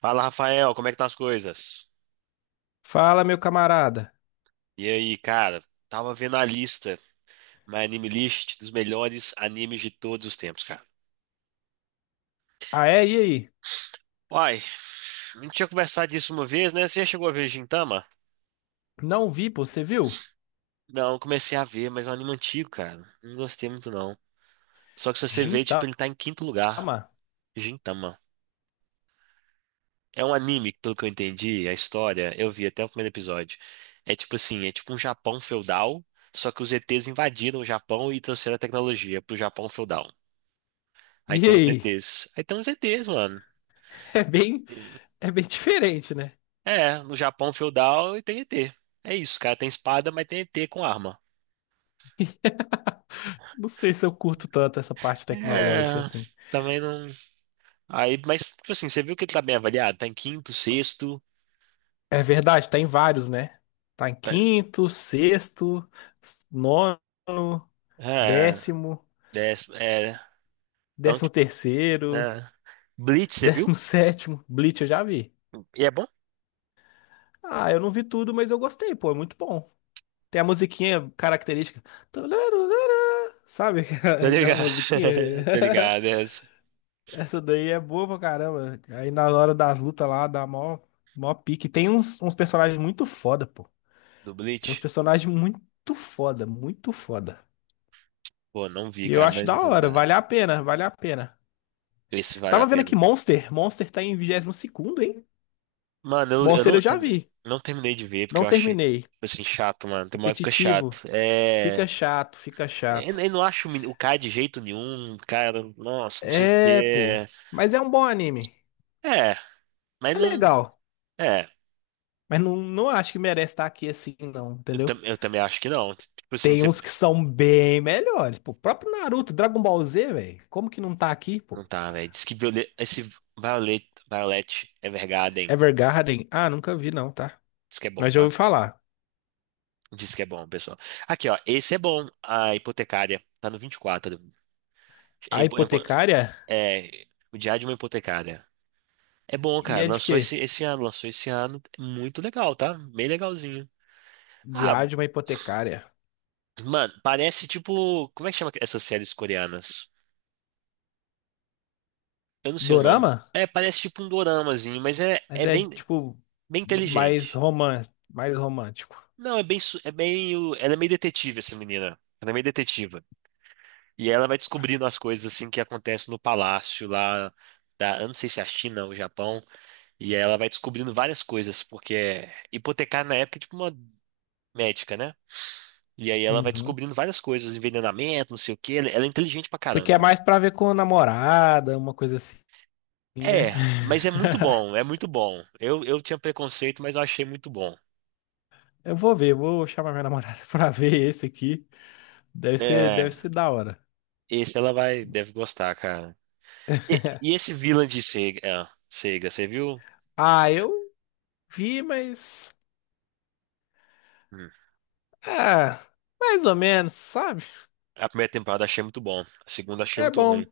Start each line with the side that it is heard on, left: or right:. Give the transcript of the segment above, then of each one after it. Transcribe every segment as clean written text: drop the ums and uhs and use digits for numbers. right: Fala, Rafael, como é que tá as coisas?
left: Fala, meu camarada.
right: E aí, cara, tava vendo a lista, my anime list dos melhores animes de todos os tempos, cara.
left: Ah, é? E aí?
right: Uai, a gente tinha conversado disso uma vez, né? Você já chegou a ver Gintama?
left: Não vi, pô, você viu?
right: Não, eu comecei a ver, mas é um anime antigo, cara. Não gostei muito, não. Só que se você ver, tipo,
left: Gintama.
right: ele tá em quinto lugar. Gintama. É um anime que, pelo que eu entendi, a história, eu vi até o primeiro episódio. É tipo assim, é tipo um Japão feudal, só que os ETs invadiram o Japão e trouxeram a tecnologia pro Japão feudal.
left: E
right: Aí tem uns
left: aí?
right: ETs. Aí tem uns ETs, mano.
left: É bem, é bem diferente, né?
right: É, no Japão feudal e tem E T. É isso, cara. Tem espada, mas tem E T com arma.
left: Não sei se eu curto tanto essa parte tecnológica
right: É,
left: assim.
right: também não. Aí, mas, tipo assim, você viu que ele tá bem avaliado? Tá em quinto, sexto.
left: É verdade, tá em vários, né? Tá em
right: Tá...
left: quinto, sexto, nono,
right: É,
left: décimo,
right: décimo. É, então,
left: décimo
right: tipo.
left: terceiro,
right: É. Bleach, você viu?
left: décimo sétimo. Bleach eu já vi.
right: E é bom?
left: Ah, eu não vi tudo, mas eu gostei, pô, é muito bom. Tem a musiquinha característica. Sabe aquela,
right: Tô
left: aquela
right: ligado.
left: musiquinha?
right: Tô ligado, é essa.
left: Essa daí é boa pra caramba. Aí na hora das lutas lá, dá mó, mó pique. Tem uns personagens muito foda, pô.
right: Do
left: Tem uns
right: Bleach?
left: personagens muito foda, muito foda.
right: Pô, não vi,
left: E eu
right: cara,
left: acho da
right: mas tô
left: hora,
right: ligado.
left: vale a pena, vale a pena.
right: Esse
left: Eu
right: vale
left: tava
right: a
left: vendo
right: pena.
left: aqui Monster. Monster tá em 22º, hein?
right: Mano, eu
left: Monster
right: não
left: eu já
right: terminei,
left: vi.
right: não terminei de ver porque
left: Não
right: eu achei,
left: terminei.
right: tipo assim, chato, mano. Tem uma época
left: Repetitivo.
right: chato.
left: Fica
right: É.
left: chato, fica
right: Eu,
left: chato.
right: eu não acho o o cara de jeito nenhum, cara, nossa, não sei o
left: É, pô.
right: quê.
left: Mas é um bom anime.
right: É, mas
left: É
right: não.
left: legal.
right: É,
left: Mas não, não acho que merece estar aqui assim, não,
right: eu,
left: entendeu?
right: eu também acho que não. Tipo assim,
left: Tem
right: você.
left: uns que são bem melhores. Pô, o próprio Naruto, Dragon Ball Z, velho. Como que não tá aqui, pô?
right: Não tá, velho. Diz que Violet, esse Violet, Violet Evergarden.
left: Evergarden. Ah, nunca vi, não, tá?
right: Diz que é bom,
left: Mas já
right: tá?
left: ouvi falar.
right: Diz que é bom, pessoal. Aqui, ó. Esse é bom, a hipotecária. Tá no 24. É,
left: A
right: é,
left: hipotecária?
right: é, o Diário de uma Hipotecária. É bom,
left: E
right: cara.
left: é de
right: Lançou
left: quê?
right: esse, esse ano, lançou esse ano. É Muito legal, tá? Bem legalzinho. Ah,
left: Diário de uma hipotecária.
right: mano, parece tipo. Como é que chama essas séries coreanas? Eu não sei o nome.
left: Dorama?
right: É, parece tipo um doramazinho, mas é,
left: Mas
right: é
left: é,
right: bem,
left: tipo,
right: bem
left: mais
right: inteligente.
left: romance, mais romântico.
right: Não, é bem, é bem. Ela é meio detetive, essa menina. Ela é meio detetiva. E ela vai descobrindo as coisas assim que acontecem no palácio lá da. Eu não sei se é a China ou o Japão. E ela vai descobrindo várias coisas, porque é hipotecar na época é tipo uma médica, né? E aí ela vai
left: Uhum.
right: descobrindo várias coisas, envenenamento, não sei o quê. Ela é inteligente pra
left: Isso aqui é
right: caramba.
left: mais pra ver com a namorada, uma coisa assim, né?
right: É, mas é muito bom, é muito bom. Eu tinha preconceito, mas eu achei muito bom.
left: Eu vou ver, vou chamar minha namorada pra ver esse aqui. Deve
right: É,
left: ser da hora.
right: esse ela vai, deve gostar, cara. E esse vilã de Sega, é, Sega, você viu?
left: Ah, eu vi, mas.
right: Hum.
left: Ah, mais ou menos, sabe?
right: A primeira temporada achei muito bom, a segunda achei
left: É
right: muito ruim.
left: bom.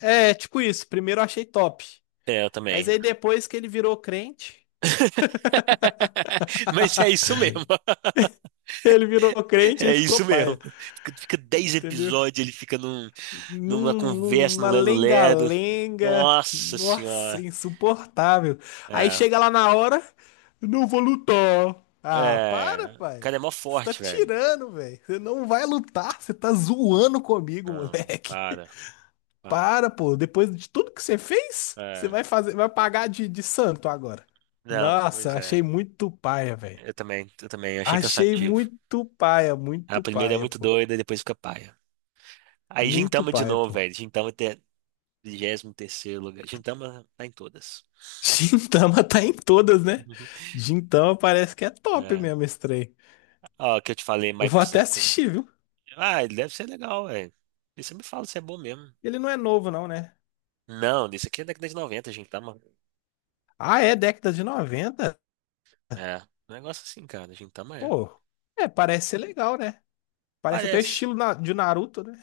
left: É, tipo isso. Primeiro eu achei top.
right: É, eu
left: Mas
right: também.
left: aí depois que ele virou crente,
right: Mas é isso mesmo.
left: ele virou crente e
right: É
left: ficou
right: isso mesmo.
left: paia.
right: Fica 10
left: Entendeu?
right: episódios, ele fica num, numa conversa no
left: Numa
right: Lero Lero.
left: lenga-lenga,
right: Nossa
left: nossa,
right: senhora.
left: insuportável. Aí
right: É,
left: chega lá na hora, não vou lutar. Ah, para,
right: é, o
left: pai.
right: cara é mó
left: Você tá
right: forte, velho.
left: tirando, velho. Você não vai lutar, você tá zoando comigo,
right: Não,
left: moleque.
right: para, para.
left: Para, pô. Depois de tudo que você fez, você
right: É,
left: vai fazer, vai pagar de santo agora.
right: não,
left: Nossa,
right: pois
left: achei
right: é.
left: muito paia, velho.
right: Eu também, eu também, eu achei
left: Achei
right: cansativo. A
left: muito
right: primeira é
left: paia,
right: muito
left: pô.
right: doida, depois fica paia. Aí
left: Muito
right: Gintama de
left: paia,
right: novo,
left: pô.
right: velho. Gintama até 23 terceiro lugar. Gintama tá em todas.
left: Gintama tá em todas, né?
right: Uhum.
left: Gintama parece que é top
right: É.
left: mesmo esse trem.
right: Ó, que eu te falei,
left: Eu
right: My
left: vou até
right: Psycho.
left: assistir, viu?
right: Ah, ele deve ser legal, velho. E você me fala se é bom mesmo.
left: Ele não é novo, não, né?
right: Não, isso aqui é década de 90, Gintama.
left: Ah, é década de 90.
right: É, um negócio assim, cara, Gintama é.
left: Pô, é, parece ser legal, né? Parece até o
right: Parece,
left: estilo na- de Naruto, né?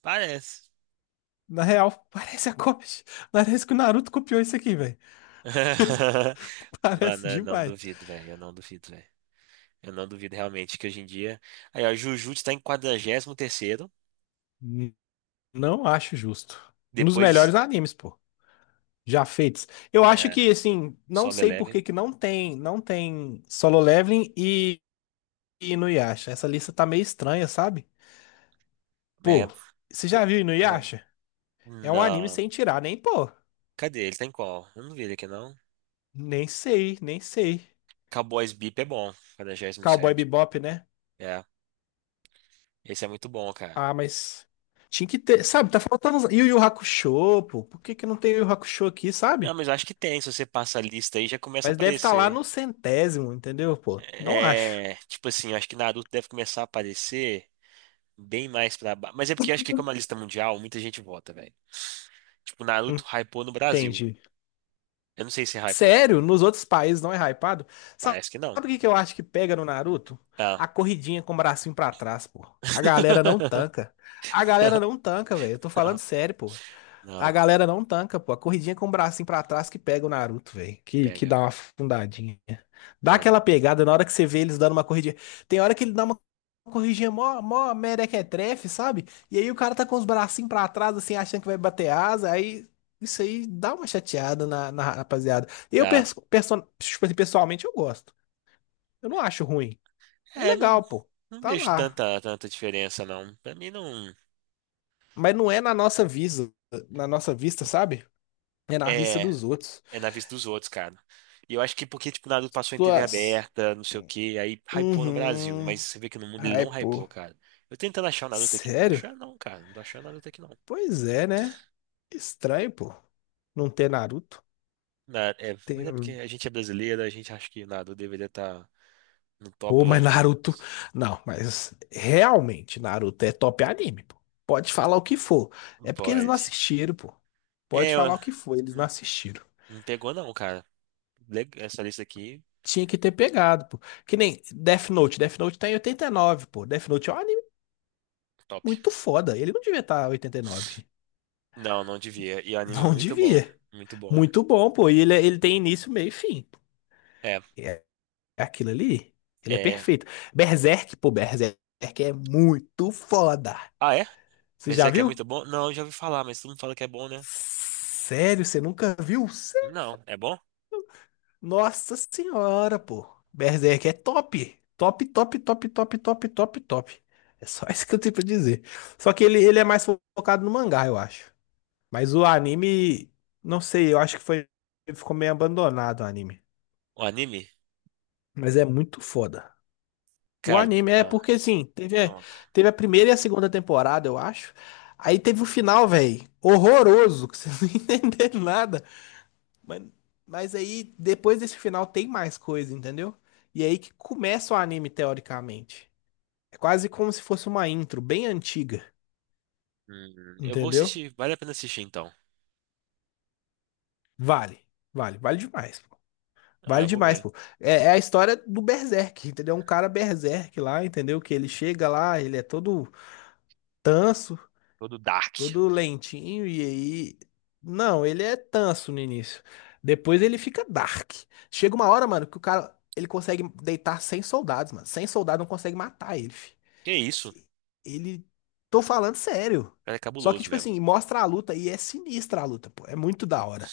right: parece.
left: Na real, parece a cópia. Parece que o Naruto copiou isso aqui, velho. Parece
right: Mano, eu não
left: demais.
right: duvido, velho, eu não duvido, velho. Eu não duvido realmente que hoje em dia... Aí, ó, Jujutsu tá em 43º,
left: N- Não acho justo. Um dos
right: depois...
left: melhores animes, pô. Já feitos. Eu acho
right: É,
left: que, assim, não
right: Solo
left: sei por que
right: Eleven.
left: que não tem, não tem Solo Leveling e Inuyasha. Essa lista tá meio estranha, sabe? Pô,
right: É,
left: você já viu
right: ah,
left: Inuyasha? É um anime
right: não,
left: sem tirar, nem pô.
right: cadê? Ele tá em qual? Eu não vi ele aqui, não.
left: Nem sei, nem sei.
right: Cowboys Bebop é bom,
left: Cowboy
right: 47º.
left: Bebop, né?
right: É, esse é muito bom, cara.
left: Ah, mas tinha que ter, sabe? Yu Yu Hakusho, pô. Por que que não tem Yu Yu Hakusho aqui,
right: Não,
left: sabe?
right: mas eu acho que tem, se você passa a lista aí, já começa a
left: Mas deve estar lá no
right: aparecer.
left: centésimo, entendeu, pô? Não acho.
right: É, tipo assim, eu acho que Naruto deve começar a aparecer bem mais pra baixo. Mas é porque eu acho que como é uma lista mundial, muita gente vota, velho. Tipo, Naruto hypou no Brasil.
left: Entendi.
right: Eu não sei se hypou.
left: Sério, nos outros países não é hypado. Sabe
right: Parece que
left: o
right: não.
left: que que eu acho que pega no Naruto?
right: Ah.
left: A corridinha com o bracinho pra trás, pô. A galera não tanca. A
right: Não,
left: galera não tanca, velho. Eu tô falando
right: não,
left: sério, pô. A
right: não.
left: galera não tanca, pô. A corridinha com o bracinho pra trás que pega o Naruto, velho. Que
right: Pega,
left: dá uma afundadinha. Dá
right: pega.
left: aquela pegada na hora que você vê eles dando uma corridinha. Tem hora que ele dá uma corridinha mó, mó merequetrefe, sabe? E aí o cara tá com os bracinhos pra trás, assim, achando que vai bater asa. Aí isso aí dá uma chateada na rapaziada. Eu,
right: Dá.
left: tipo assim, pessoalmente, eu gosto. Eu não acho ruim. É
right: É, não,
left: legal, pô.
right: não
left: Tá
right: vejo
left: lá.
right: tanta, tanta diferença, não. Pra mim, não.
left: Mas não é na nossa vista, sabe? É na vista
right: É.
left: dos outros.
right: É na vista dos outros, cara. E eu acho que porque, tipo, Naruto passou em TV
left: Tuas.
right: aberta, não sei o quê, aí hypou no Brasil. Mas
left: Uhum.
right: você vê que no mundo ele
left: Ai,
right: não
left: pô.
right: hypou, cara. Eu tentando achar o Naruto aqui, não tô
left: Sério?
right: achando, não, cara. Não tô achando o Naruto aqui, não.
left: Pois é, né? Estranho, pô. Não ter Naruto.
right: É, mas é porque
left: Tem...
right: a gente é brasileiro, a gente acha que o Naruto deveria estar no top
left: Pô,
right: de
left: mas Naruto.
right: animes.
left: Não, mas realmente, Naruto é top anime, pô. Pode falar o que for.
right: Não
left: É porque eles não
right: pode.
left: assistiram, pô. Pode
right: É,
left: falar o que for, eles não
right: não,
left: assistiram.
right: não pegou, não, cara. Essa lista aqui,
left: Tinha que ter pegado, pô. Que nem Death Note. Death Note tá em 89, pô. Death Note é um anime
right: top.
left: muito foda. Ele não devia estar tá 89.
right: Não, não devia. E o anime
left: Não
right: muito bom.
left: devia.
right: Muito bom.
left: Muito bom, pô. E ele, é, ele tem início, meio e fim.
right: É,
left: É aquilo ali, ele é
right: é.
left: perfeito. Berserk, pô, Berserk é muito foda.
right: Ah, é?
left: Você já
right: Berserk é muito
left: viu?
right: bom? Não, eu já ouvi falar, mas todo mundo fala que é bom, né?
left: Sério, você nunca viu?
right: Não, é bom?
left: Nossa senhora, pô. Berserk é top. Top, top, top, top, top, top, top. É só isso que eu tenho pra dizer. Só que ele é mais focado no mangá, eu acho. Mas o
right: O
left: anime, não sei, eu acho que foi, ficou meio abandonado o anime.
right: anime?
left: Mas é muito foda. O
right: Cara,
left: anime, é
right: ah,
left: porque assim, teve, é,
right: ah,
left: teve a primeira e a segunda temporada, eu acho. Aí teve o final, velho, horroroso, que você não entendeu nada. Mas, mas aí, depois desse final, tem mais coisa, entendeu? E é aí que começa o anime, teoricamente. É quase como se fosse uma intro bem antiga,
right: eu vou
left: entendeu?
right: assistir, vale a pena assistir então.
left: Vale, vale, vale demais, pô.
right: Ah,
left: Vale
right: eu vou
left: demais,
right: ver.
left: pô. É, é a história do Berserk, entendeu? Um cara Berserk lá, entendeu? Que ele chega lá, ele é todo tanso.
right: Todo Dark.
left: Todo lentinho e aí. Não, ele é tanso no início. Depois ele fica dark. Chega uma hora, mano, que o cara ele consegue deitar 100 soldados, mano. 100 soldados não consegue matar ele, fi.
right: Que isso? O
left: Ele. Tô falando sério.
right: cara é
left: Só que,
right: cabuloso
left: tipo
right: mesmo.
left: assim, mostra a luta e é sinistra a luta, pô. É muito da hora.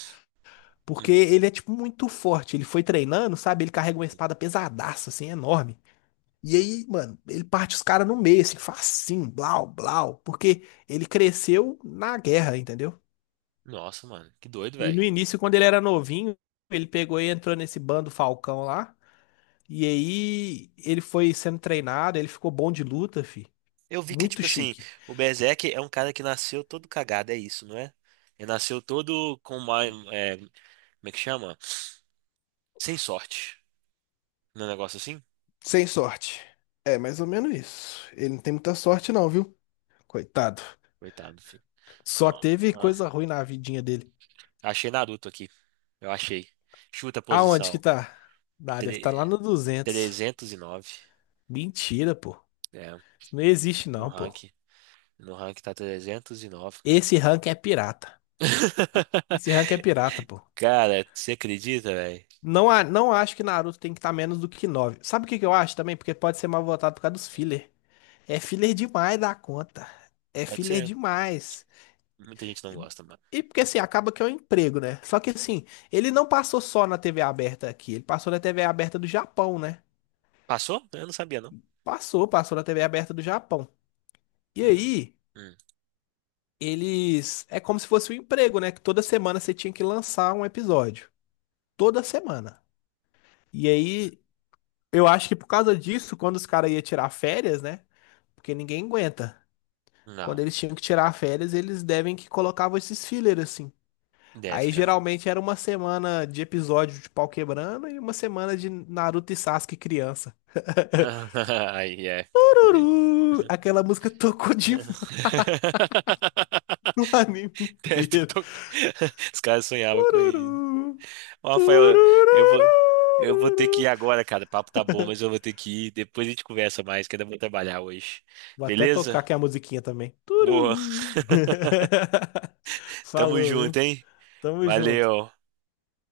left: Porque
right: Hum,
left: ele é, tipo, muito forte. Ele foi treinando, sabe? Ele carrega uma
right: hum.
left: espada pesadaça, assim, enorme. E aí, mano, ele parte os caras no meio, assim, facinho, blau, blau. Porque ele cresceu na guerra, entendeu?
right: Nossa, mano, que doido,
left: E no
right: velho.
left: início, quando ele era novinho, ele pegou e entrou nesse bando Falcão lá. E aí ele foi sendo treinado, ele ficou bom de luta, fi.
right: Eu vi que,
left: Muito
right: tipo assim,
left: chique.
right: o Berserk é um cara que nasceu todo cagado, é isso, não é? Ele nasceu todo com uma, é, como é que chama? Sem sorte. Não é um negócio assim?
left: Sem sorte. É mais ou menos isso. Ele não tem muita sorte, não, viu? Coitado.
right: Coitado, filho.
left: Só
right: Ó,
left: teve
right: ó.
left: coisa ruim na vidinha dele.
right: Achei Naruto aqui. Eu achei. Chuta a
left: Aonde que
right: posição.
left: tá? Ah, deve estar lá no duzentos.
right: 309.
left: Mentira, pô.
right: É,
left: Isso não existe,
right: no
left: não, pô.
right: ranking. No ranking tá 309, cara.
left: Esse rank é pirata. Esse rank é pirata, pô.
right: Cara, você acredita, velho?
left: Não, não acho que Naruto tem que estar menos do que nove. Sabe o que que eu acho também? Porque pode ser mal votado por causa dos filler. É filler demais da conta. É
right: Pode
left: filler
right: ser.
left: demais.
right: Muita gente não
left: E
right: gosta, mano.
left: e porque assim, acaba que é um emprego, né? Só que assim, ele não passou só na TV aberta aqui, ele passou na TV aberta do Japão, né?
right: Passou? Eu não sabia, não.
left: Passou, passou na TV aberta do Japão. E
right: Hum,
left: aí,
right: hum.
left: eles. É como se fosse um emprego, né? Que toda semana você tinha que lançar um episódio. Toda semana. E aí, eu acho que por causa disso, quando os caras iam tirar férias, né? Porque ninguém aguenta.
right: Não.
left: Quando eles tinham que tirar férias, eles devem que colocavam esses filler assim.
right: Deve,
left: Aí
right: cara.
left: geralmente era uma semana de episódio de pau quebrando e uma semana de Naruto e Sasuke criança.
right: Aí é. Deve.
left: Tururu! Aquela música tocou de no anime
right: Deve ter
left: inteiro.
right: tocado. Os caras sonhavam com isso.
left: Tururu!
right: Ó, Rafael, eu vou, eu vou ter que
left: Turururururu.
right: ir agora, cara. O papo tá bom, mas eu vou ter que ir. Depois a gente conversa mais, que ainda vou trabalhar hoje.
left: Vou até tocar
right: Beleza?
left: aqui a musiquinha também.
right: Boa.
left: Tururu!
right: Tamo
left: Falou,
right: junto,
left: viu?
right: hein?
left: Tamo junto.
right: Valeu.